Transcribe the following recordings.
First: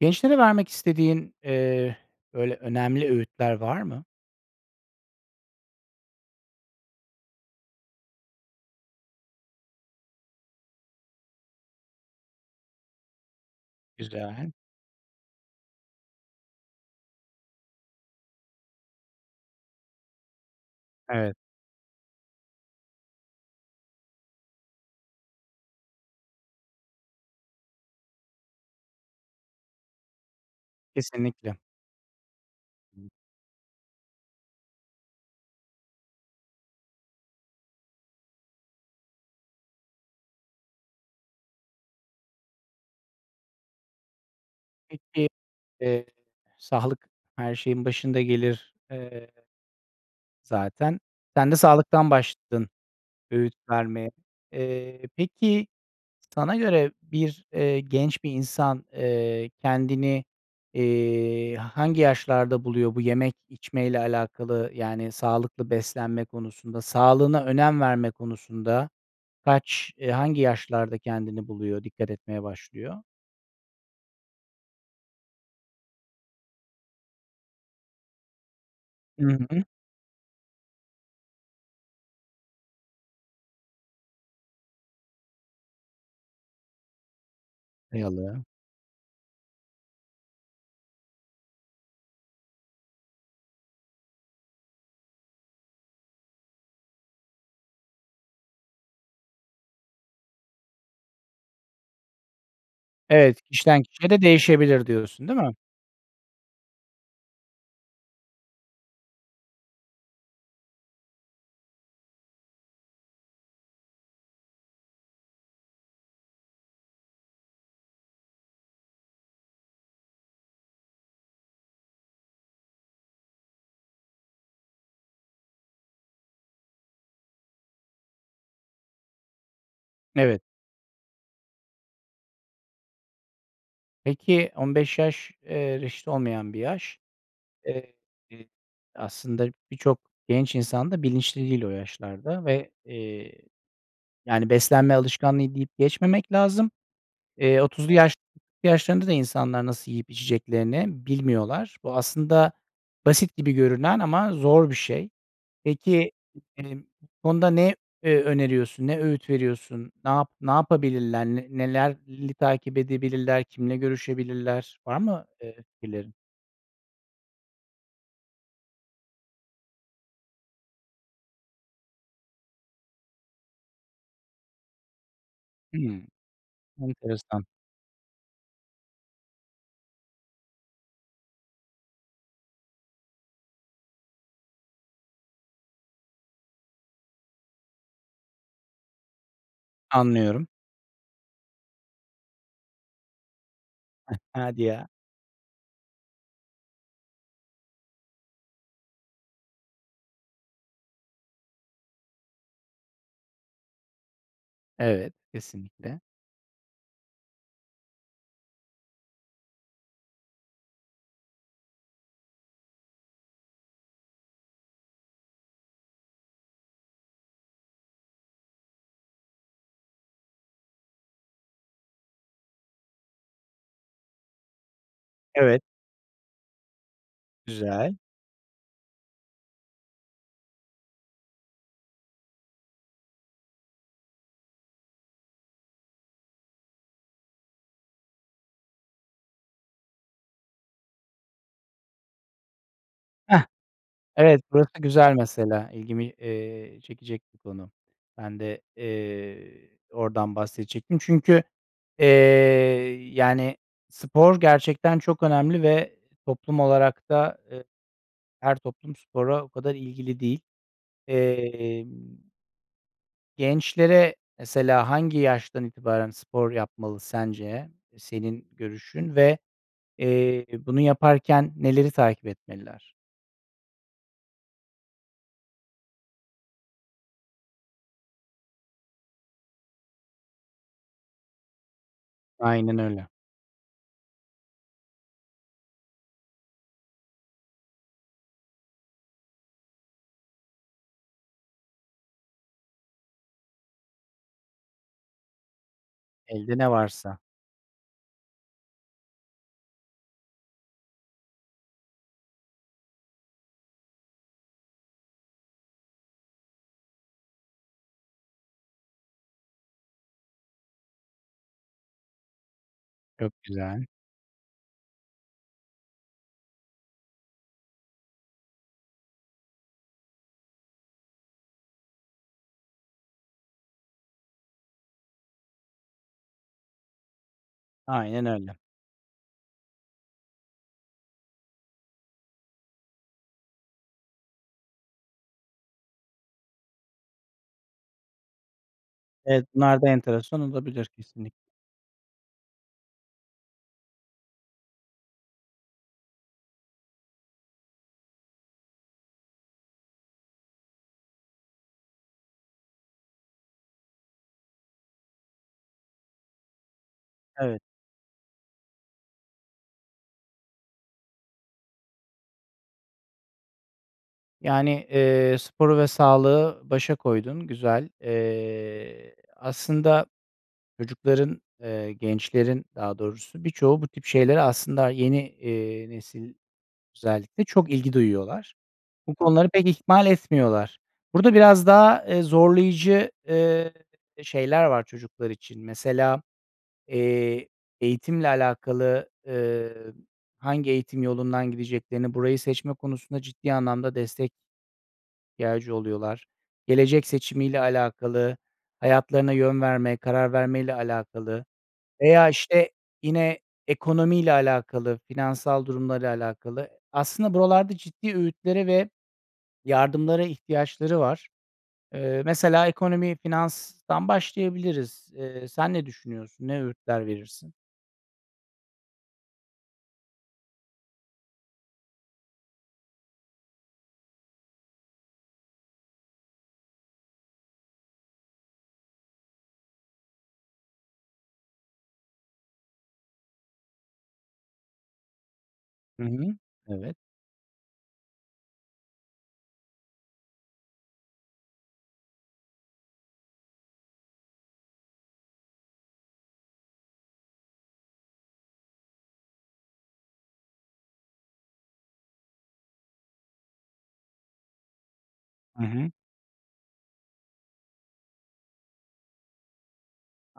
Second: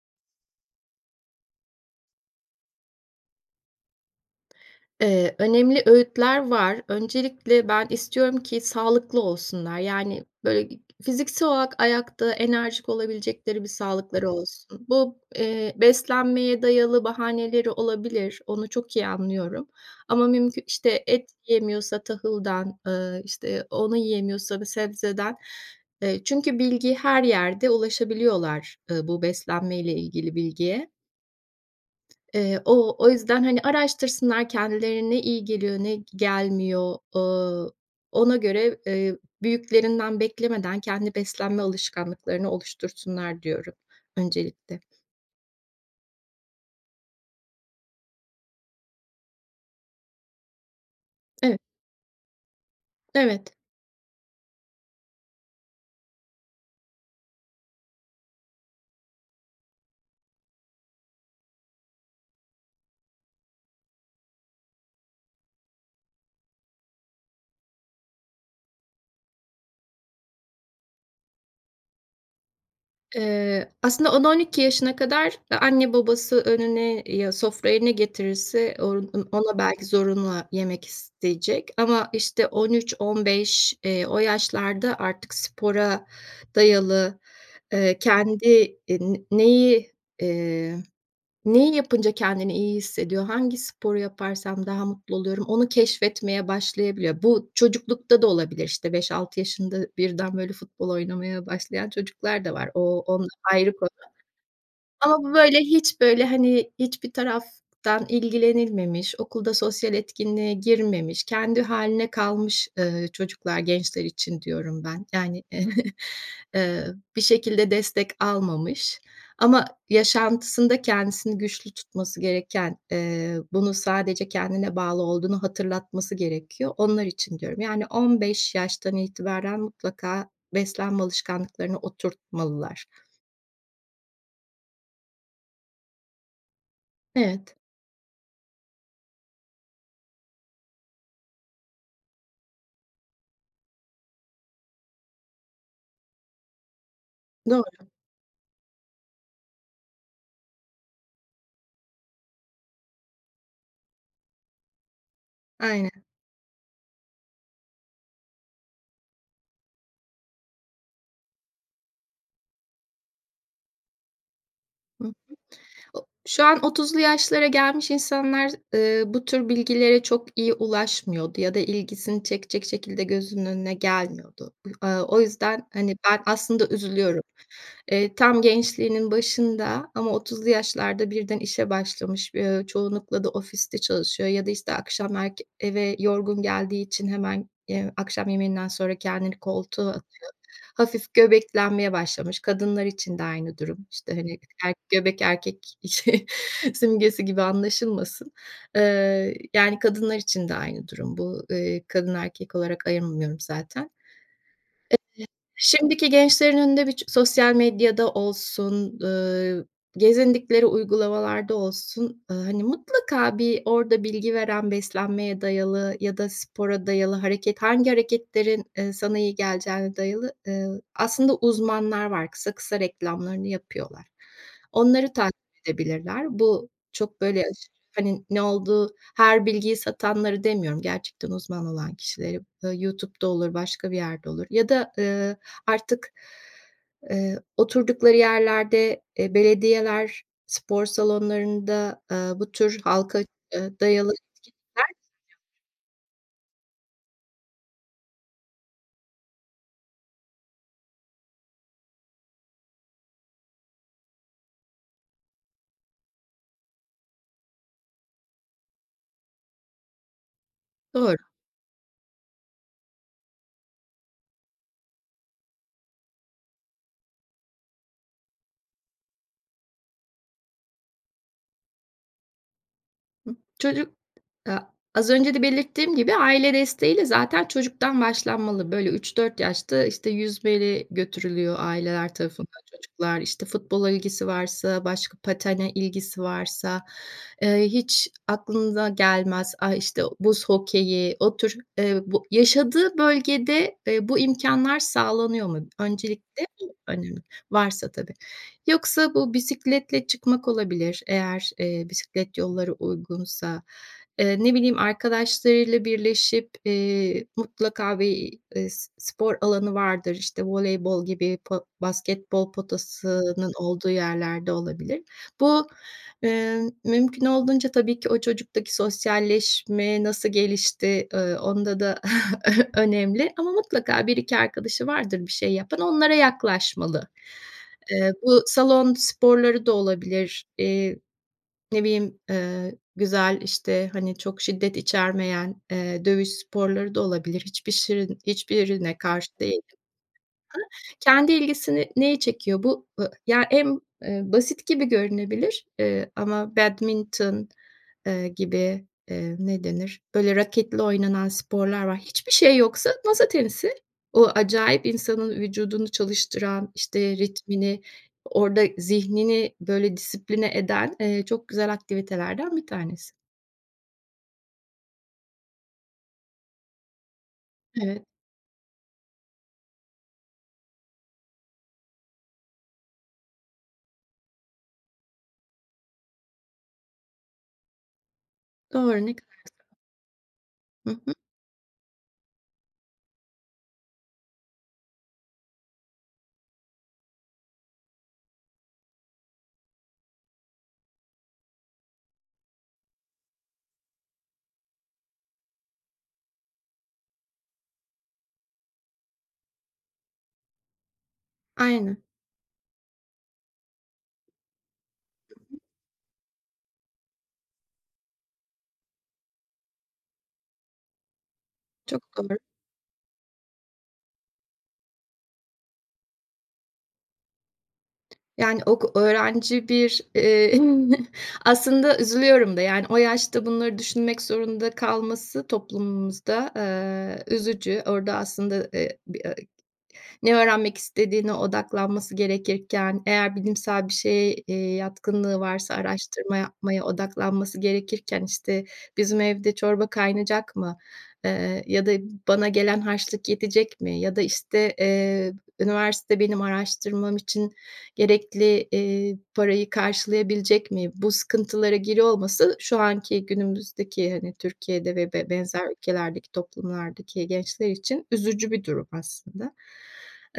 Gençlere vermek istediğin, eee, böyle, önemli öğütler var mı? Eee, önemli öğütler var. Öncelikle ben istiyorum ki sağlıklı olsunlar. Yani, böyle, fiziksel olarak ayakta enerjik olabilecekleri bir sağlıkları Güzel. olsun. Bu, eee, beslenmeye dayalı bahaneleri olabilir. Onu çok iyi anlıyorum ama mümkü işte, et Evet. yiyemiyorsa tahıldan, ııı, işte, onu yiyemiyorsa bir sebzeden. Eee, çünkü bilgi her yerde ulaşabiliyorlar, eee, bu beslenmeyle ilgili bilgiye. Kesinlikle. Eee, o o [unintelligible] yüzden, hani, araştırsınlar kendileri ne iyi geliyor, ne gelmiyor, ooo, ona göre, eee, büyüklerinden beklemeden kendi beslenme alışkanlıklarını oluştursunlar diyorum öncelikle. Peki. Eee. Sağlık her şeyin başında gelir, eee zaten. Sen de Evet. sağlıktan başladın Evet. öğüt vermeye. Eee, peki, sana göre bir eee, genç bir insan, eee, kendini, eee, hangi yaşlarda buluyor bu yemek, içmeyle alakalı? Yani, sağlıklı beslenme konusunda, sağlığına önem verme konusunda kaç eee, hangi yaşlarda kendini buluyor, dikkat etmeye başlıyor? Eee, aslında 10-12 yaşına kadar a anne babası önüne ya, sofraya ne getirirse on Hı on ona hı. belki zorunla yemek isteyecek ama, işte, 13-15 eee, o yaşlarda artık spora dayalı, eee, Dayalı. kendi, eee, n neyi, eee, neyi yapınca kendini iyi hissediyor, hangi sporu yaparsam daha mutlu oluyorum, onu keşfetmeye başlayabiliyor. Bu çocuklukta da olabilir. İşte, 5-6 yaşında birden, böyle, futbol oynamaya başlayan çocuklar da var. O, on Evet, ayrı kişiden konu kişiye de değişebilir ama diyorsun, bu, değil mi? böyle, hiç, böyle, hani, hiçbir taraftan ilgilenilmemiş, okulda sosyal etkinliğe girmemiş, kendi hâline kalmış, eee, çocuklar, gençler için diyorum ben. Yani, eee, bir şekilde destek almamış ama yaşantısında kendisini güçlü tutması gereken, eee, bunu sadece kendine bağlı olduğunu hatırlatması gerekiyor, onlar için diyorum. Yani, 15 yaştan itibaren mutlaka Evet. beslenme alışkanlıklarını oturtmalılar. Peki, 15 yaş, eee, reşit olmayan bir yaş. Evet. Eee, aslında birçok genç insan da bilinçli değil o yaşlarda ve, eee, yani, beslenme alışkanlığı deyip geçmemek lazım. Eee, Doğru. 30'lu yaş yaşlarında da insanlar nasıl yiyip, içeceklerini bilmiyorlar. Bu aslında basit gibi görünen ama zor bir şey. Aynen. Peki, emm, bu konuda ne, eee, öneriyorsun? Ne öğüt veriyorsun? Na ne yapabilirler? N neler li takip edebilirler? Kimle görüşebilirler? Var Hı hı. mı, eee, O fikirlerin? şu an 30'lu yaşlara gelmiş insanlar, eee, bu tür bilgilere çok iyi ulaşmıyordu ya da ilgisini çekecek şekilde gözünün önüne gelmiyordu. Aaa, o yüzden, hani, Hımm, ben aslında üzülüyorum. enteresan. Eee, tam gençliğinin başında ama 30'lu yaşlarda birden işe başlamış, bi eee, çoğunlukla da ofiste çalışıyor ya da işte akşam erk eve yorgun geldiği için hemen, eee, akşam yemeğinden sonra kendini koltuğa atıyor. Anlıyorum. Hafif göbeklenmeye başlamış. Kadınlar için de aynı durum. İşte, hani, Hadi er ya. göbek erkek şey simgesi gibi anlaşılmasın, eee, yani, kadınlar için de aynı durum bu. Eee, kadın, erkek olarak ayırmıyorum zaten. Eee, Evet, kesinlikle. şimdiki gençlerin önünde bir çı sosyal medyada olsun, ııı, gezindikleri uygulamalarda olsun, ııı, hani, mutlaka bir orada bilgi veren beslenmeye dayalı ya da spora dayalı hareket hangi hareketlerin, eee, sana iyi geleceğine dayalı, eee, aslında uzmanlar var. Kısa kısa reklamlarını yapıyorlar. Onları takip Evet. edebilirler. Bu çok, böyle, aşırı, Güzel. hani, ne olduğu her bilgiyi satanları demiyorum, gerçekten uzman olan kişileri. Bö YouTube'da olur, başka bir yerde olur ya da, ııı, artık, eee, oturdukları yerlerde, eee, belediyeler, spor salonlarında, aaa, bu tür halka, Hah! eee, dayalı Evet, burası etkinlikler. [unintelligible] güzel mesela. İlgimi, eee, çekecek bir konu. Ben de, eee, oradan bahsedecektim. Çünkü, eee, yani, spor gerçekten çok önemli ve toplum olarak da, eee, her toplum spora o kadar ilgili değil, Doğru. emm gençlere mesela hangi yaştan itibaren spor yapmalı sence? Eee, senin görüşün ve, eee, bunu yaparken neleri takip etmeliler? Hı, çocuk a az önce de belirttiğim gibi, aile desteğiyle zaten çocuktan başlanmalı. Böyle 3-4 yaşta, işte, yüzmeye götürülüyor aileler tarafından Aynen öyle. çocuklar. İşte, futbola ilgisi varsa, başka patene ilgisi varsa, eee, hiç aklınıza gelmez, a işte, o buz hokeyi, o tür, eee, bu yaşadığı bölgede, eee, bu imkânlar sağlanıyor mu? Öncelikle Elde ne bu varsa. önemli, varsa tabii. Yoksa bu bisikletle çıkmak olabilir eğer, eee, bisiklet yolları uygunsa, eee, ne bileyim, arkadaşlarıyla birleşip, eee, mutlaka bir, eee, s spor alanı vardır, işte, voleybol gibi po basketbol Çok potasının güzel. olduğu yerlerde olabilir. Bu, eee, mümkün olduğunca tabii ki o çocuktaki sosyalleşme nasıl gelişti, ııı, onda da ö önemli ama mutlaka 1-2 arkadaşı vardır bir şey yapan, onlara yaklaşmalı. Eee, Aynen bu öyle. salon sporları da olabilir. Eee, ne bileyim, eee, güzel işte, hani, çok şiddet içermeyen, eee, dövüş sporları da olabilir. Hiçbir şirin hiçbirine karşı Evet, değilim. bunlar da enteresan olabilir [unintelligible] Kendi kesinlik ilgisini neyi çekiyor bu ı ya, en, eee, basit gibi görünebilir, eee, ama badminton, eee, gibi, eee, ne denir? Böyle raketli oynanan sporlar var. Hiçbir şey yoksa masa tenisi. O acayip insanın vücudunu çalıştıran, işte Evet. ritmini, orada zihnini böyle disipline eden, eee, çok güzel aktivitelerden bir tanesi. Yani, eee, sporu ve sağlığı başa koydun. Güzel! Evet. Eee, aslında çocukların eee, gençlerin daha doğrusu birçoğu bu tip şeylere aslında yeni, eee, nesil özellikle çok ilgi duyuyorlar. Doğru, ne Bu kadar. konuları pek [unintelligible] ihmal etmiyorlar. Hı hı. Burada biraz daha, eee, zorlayıcı, eee, şeyler var çocuklar için. Mesela, eee, eğitimle alakalı, eee, hangi eğitim yolundan gideceklerini, burayı seçme konusunda ciddi anlamda destek ihtiyacı oluyorlar. Gelecek seçimiyle alakalı, hayatlarına yön verme, karar vermeyle alakalı Aynen. veya, işte, yine ekonomiyle alakalı, finansal durumla da alakalı. Aslında buralarda ciddi öğütlere ve yardımlara ihtiyaçları var. Çok Eee, doğru. mesela ekonomi, finanstan başlayabiliriz. Eee, sen ne düşünüyorsun? Ne öğütler verirsin? Yani, ok öğrenci bir, eee aslında üzülüyorum da, yani, o yaşta bunları düşünmek zorunda kalması toplumumuzda, eee, üzücü. Orada aslında, eee, bi eee, ne öğrenmek istediğine odaklanması gerekirken, eğer bilimsel bir şeye, eee, yatkınlığı varsa Hı hı. araştırma yapmaya Evet. odaklanması gerekirken, işte, "Bizim evde çorba kaynayacak mı? Eee, ya da bana gelen harçlık yetecek mi ya da, işte, eee, üniversite benim araştırmam için gerekli, eee, parayı karşılayabilecek mi?" Bu sıkıntılara giriyor olması şu anki, günümüzdeki, hani, Türkiye'de ve b Hı benzer hı. ülkelerdeki toplumlardaki gençler için üzücü bir durum aslında.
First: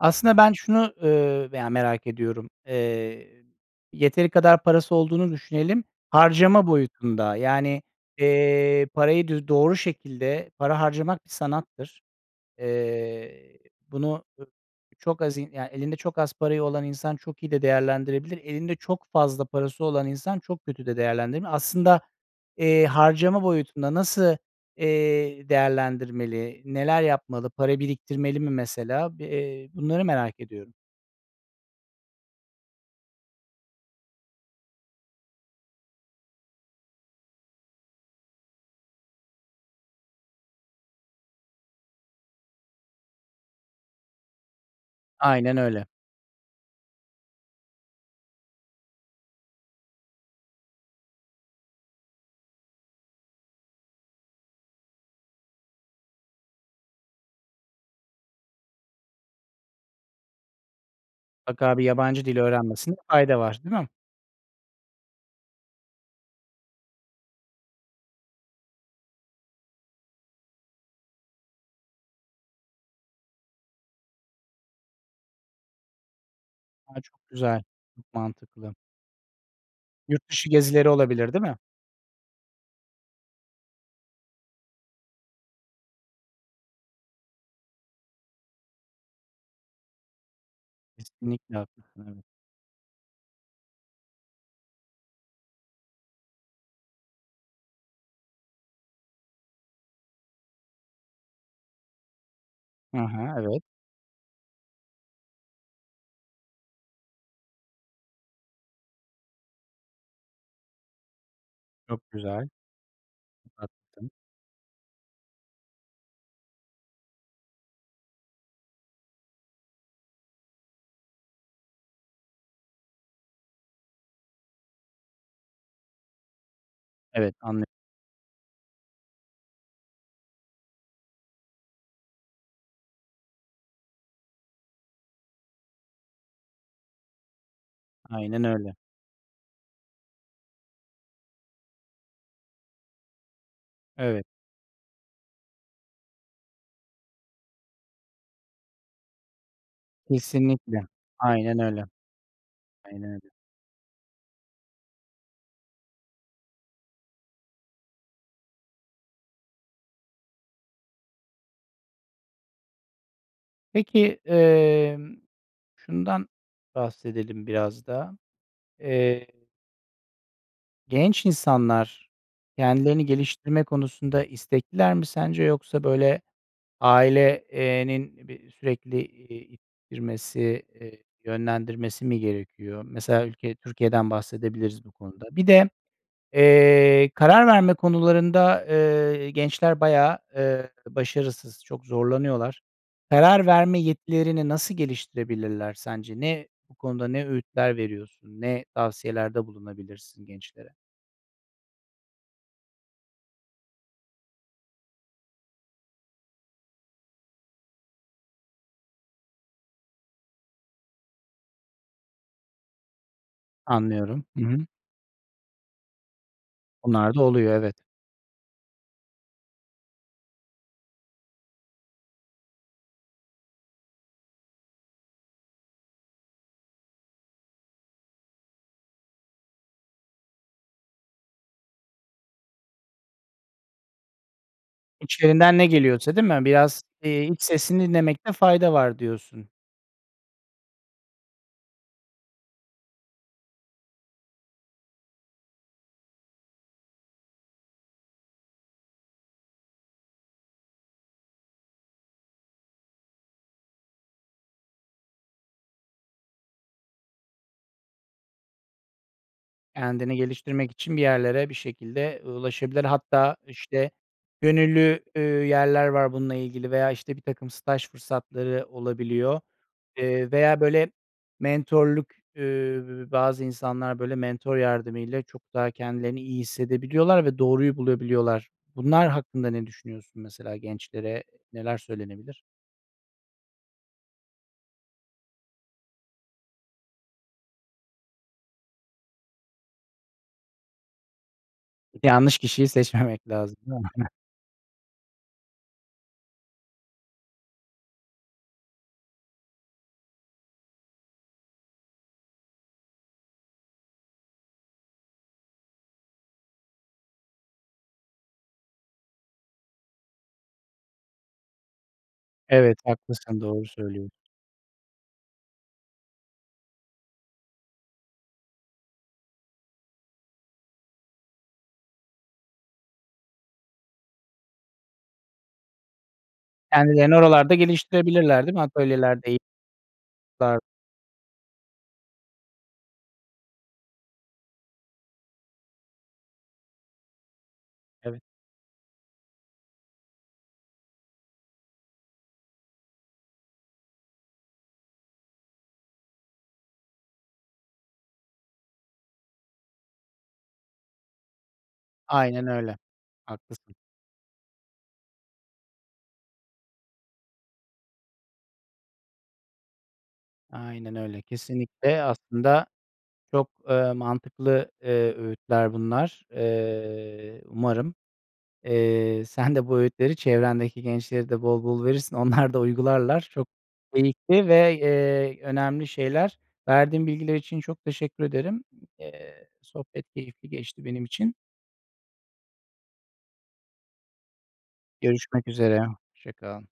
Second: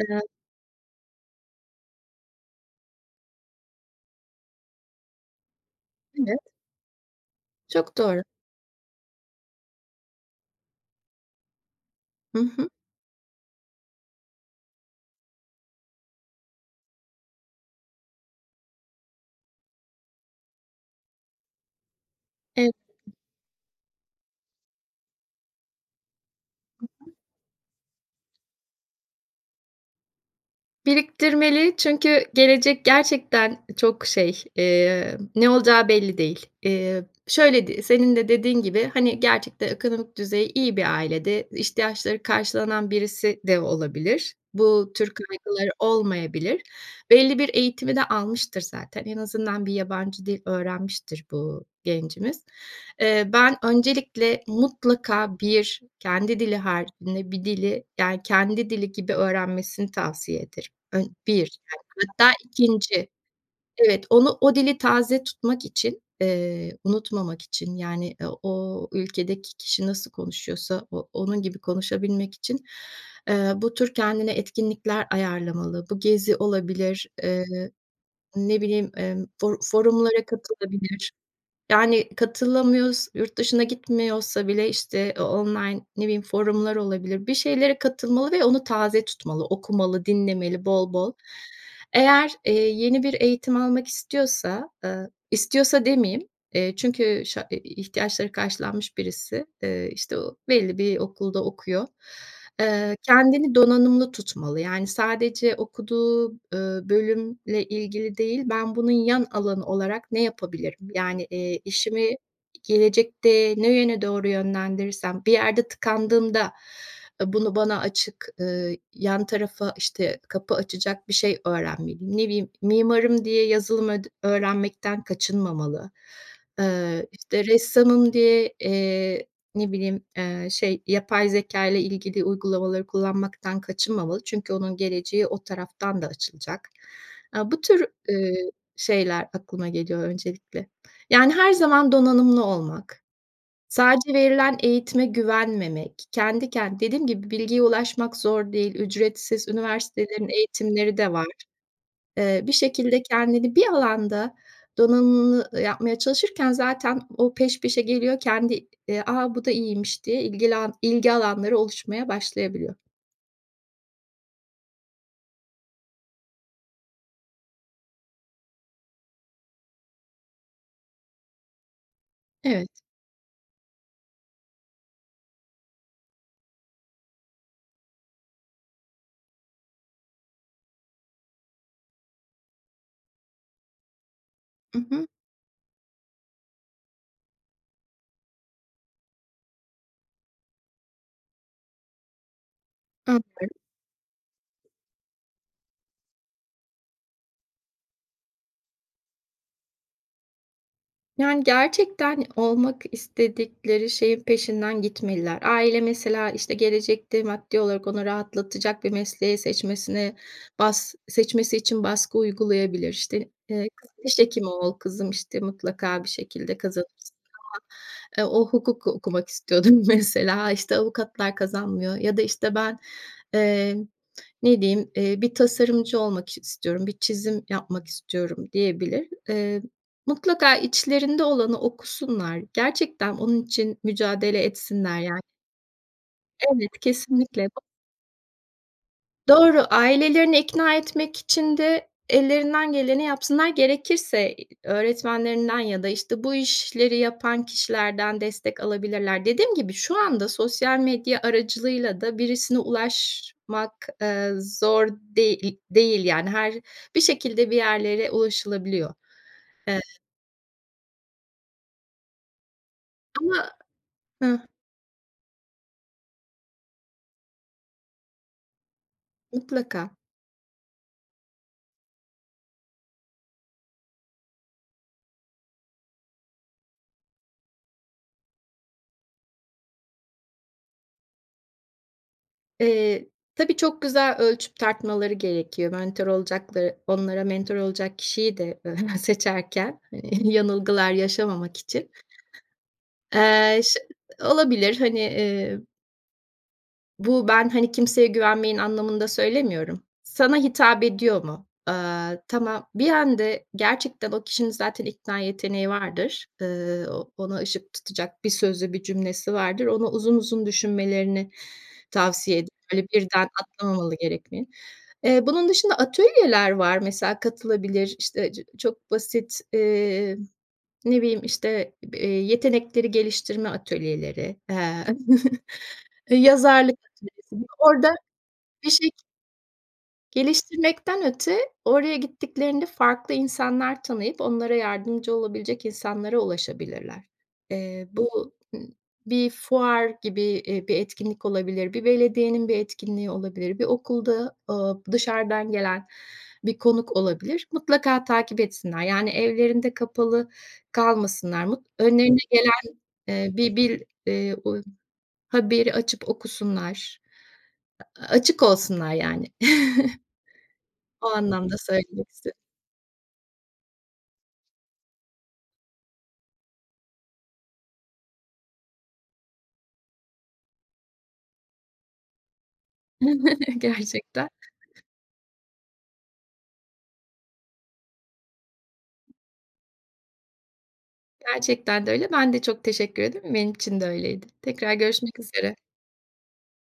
Eee ben şunu, ııı, veya merak ediyorum. Eee, yeteri kadar parası olduğunu düşünelim Evet. harcama boyutunda yani, Çok doğru. eee, parayı dü doğru şekilde para harcamak bir sanattır. Hı hı. Eee, bunu, ı çok az in yani, elinde çok az parayı olan insan çok iyi de değerlendirebilir. Elinde çok fazla parası olan insan çok kötü de değerlendirebilir. Aslında, Ev eee, harcama boyutunda nasıl, eee, değerlendirmeli, Hı neler hı. yapmalı, para biriktirmeli mi mesela? Bi eee, bunları merak ediyorum. Biriktirmeli çünkü gelecek gerçekten çok şey, emm, ne olacağı belli değil. Eee, şöyle d senin de dediğin gibi, hani, gerçekte ekonomik düzeyi iyi bir ailede ihtiyaçları karşılanan birisi de olabilir. Bu tür Aynen kaygıları öyle. olmayabilir. Belli bir eğitimi de almıştır zaten. En azından bir yabancı dil öğrenmiştir bu gencimiz. Eee, ben öncelikle mutlaka bir, kendi dili haricinde bir dili, yani kendi dili gibi öğrenmesini tavsiye ederim. Ön bir Mutlaka bir [unintelligible] yabancı hatta dil öğrenmesinde 2'nci. fayda var, değil mi? Evet. Onu o dili taze tutmak için, eee, unutmamak için, yani, eee, o ülkedeki kişi nasıl konuşuyorsa o onun gibi konuşabilmek için, eee, bu tür kendine etkinlikler ayarlamalı. Bu gezi A, olabilir, çok eee, güzel! Çok ne mantıklı. bileyim, emm, for forumlara Yurt dışı gezileri katılabilir, olabilir, değil mi? yani, katılamıyors yurt dışına gitmiyorsa bile, işte, o online, ne bileyim, forumlar olabilir, bir şeylere katılmalı ve onu taze tutmalı, okumalı, dinlemeli bol bol. Kesinlikle haklısın. Evet. Eğer, eee, yeni bir eğitim almak istiyorsa, ııı, istiyorsa demeyeyim, eee, çünkü şa e e ihtiyaçları karşılanmış birisi, eee, işte, o belli bir okulda okuyor, eee, Hı hı. kendini Evet. donanımlı tutmalı yani sadece okuduğu, ııı, bölümle ilgili değil, ben bunun yan alanı olarak ne yapabilirim, yani, eee, Çok işimi güzel! gelecekte ne yöne Haklısın. doğru yönlendirirsem bir yerde tıkandığında, ııı, bunu bana açık ııı, yan tarafa, işte, kapı açacak bir şey öğrenmeliyim. Ne bileyim, mimarım diye yazılım öd öğrenmekten kaçınmamalı. Eee, Evet, işte, anlıy ressamım diye, eee, ne bileyim, eee, şey, yapay zekâyla ilgili uygulamaları kullanmaktan kaçınmamalı çünkü onun geleceği o taraftan da açılacak. Aaa, bu tür, Aynen eee, öyle. şeyler aklıma geliyor öncelikle. Yani, her zaman donanımlı olmak, sadece Evet. verilen eğitime güvenmemek, kendi kendi Dediğim gibi bilgiye ulaşmak zor değil, ücretsiz üniversitelerin Kesinlikle. eğitimleri de var. Aynen öyle. Eee, bir şekilde Aynen öyle. kendini bir alanda donanımlı yapmaya çalışırken zaten o peş peşe geliyor, kendi, eee, "A, bu da iyiymiş!" diye ilgilan ilgi alanları oluşmaya başlayabiliyor. Peki, emm, şundan bahsedelim biraz da, eee genç insanlar Evet. kendilerini geliştirme konusunda istekliler mi sence yoksa, böyle, aile eee, nin bir sürekli, eee, i ittirmesi, eee, yönlendirmesi mi gerekiyor? Mesela ülke Türkiye'den I bahsedebiliriz bu hı. konuda. Bir de, eee, karar verme konularında, eee, gençler bayağı, eee, başarısız, çok zorlanıyorlar. Karar [unintelligible] verme yetilerini nasıl geliştirebilirler sence? Ne bu konuda ne öğütler veriyorsun? Ne tavsiyelerde bulunabilirsin gençlere? Yani, gerçekten olmak istedikleri şeyin peşinden gitmeliler. Aile mesela, işte, gelecekte maddi olarak onu rahatlatacak bir mesleği seçmesine, bas seçmesi için baskı uygulayabilir. İşte, eee, "Kızım, diş Anlıyorum. Hı hekimi hı. ol kızım, işte, mutlaka bir şekilde kazanırsın." Onlar da oluyor, falan. evet. Eee, o hukuku okumak istiyordur mesela. "İşte, avukatlar kazanmıyor." ya da, işte, ben, eee, ne diyeyim, eee, "Bir tasarımcı olmak istiyorum, bir çizim yapmak istiyorum." diyebilir. Eee, mutlaka içlerinde olanı okusunlar. Gerçekten onun için mücadele etsinler, yan İçlerinden ne geliyorsa, değil mi? Evet, Biraz, iii, iç kesinlikle. Ba sesini dinlemekte fayda var diyorsun. Doğru. Ailelerini ikna etmek için de ellerinden geleni yapsınlar. Gerekirse öğretmenlerinden ya da, işte, bu işleri yapan kişilerden destek alabilirler. Dediğim gibi, şu anda sosyal medya aracılığıyla da birisine ulaşmak, eee, zor deği değil, yani. Her bir şekilde bir yerlere ulaşılabiliyor. Eee Kendini geliştirmek için bir yerlere bir şekilde ulaşabilir. Hatta, Ama işte, Hıh. gönüllü, üüü, yerler var bununla ilgili veya, işte, birtakım staj fırsatları olabiliyor, Mutlaka. eee, veya, böyle, mentörlük ııı, bazı insanlar, böyle, mentör yardımıyla çok daha kendilerini iyi hissedebiliyorlar ve doğruyu bulabiliyorlar. Bunlar hakkında ne düşünüyorsun mesela, gençlere neler söylenebilir? Eee, tabii, çok güzel ölçüp tartmaları gerekiyor mentör olacakları onlara mentör olacak kişiyi de seçerken yanılgılar yaşamamak için. Yanlış kişiyi seçmemek lazım, Eee, değil ş mi? Olabilir, hani, eee Bu ben, hani, kimseye güvenmeyin anlamında söylemiyorum. Sana hitap ediyor mu? Aaa, tamam, bir [unintelligible] gerçekten o kişinin zaten ikna yeteneği vardır. Iıı, o ona ışık tutacak bir sözü, bir cümlesi vardır. Onu uzun uzun düşünmelerini tavsiye ed Evet, Böyle, birden haklısın, doğru atlamamalı söylüyorsun. gerekli. Eee, bunun dışında atölyeler var. Mesela katılabilir, işte cı çok basit, emm, ne bileyim, işte b eee, yetenekleri geliştirme atölyeleri, eee, eee, yazarlık Kendilerini atölyesi. oralarda Orada geliştirebilirler, değil mi? bir şek Atölyelerde e [unintelligible] Geliştirmekten öte, oraya gittiklerinde farklı insanlar tanıyıp, onlara yardımcı olabilecek insanlara ulaşabilirler. Eee, Evet. bu, bir fuar gibi, eee, bir etkinlik olabilir, bir belediyenin bir etkinliği olabilir, bir okulda, aaa, dışarıdan gelen bir konuk olabilir. Mutlaka takip etsinler, yani evlerinde kapalı kalmasınlar. Mut önlerine Aynen gelen öyle. eee bir Haklısın. bil eee, uy haberi açıp okusunlar. Açık olsunlar yani. Aynen O öyle. anlamda Kesinlikle söylemek istedim. aslında çok, ııı, mantıklı, eee, öğütler bunlar. Eee, umarım, eee, sen de bu öğütleri çevrendeki gençlere de bol bol verirsin. Onlar da uygularlar. Çok Gerçekten. keyifli ve, eee, önemli şeyler. Verdiğin bilgiler için çok teşekkür ederim. Eee, sohbet keyifli geçti benim için. Gerçekten de öyle. Ben de çok teşekkür ederim. Benim için de öyleydi. Tekrar görüşmek Görüşmek üzere. üzere. Hoşça kal.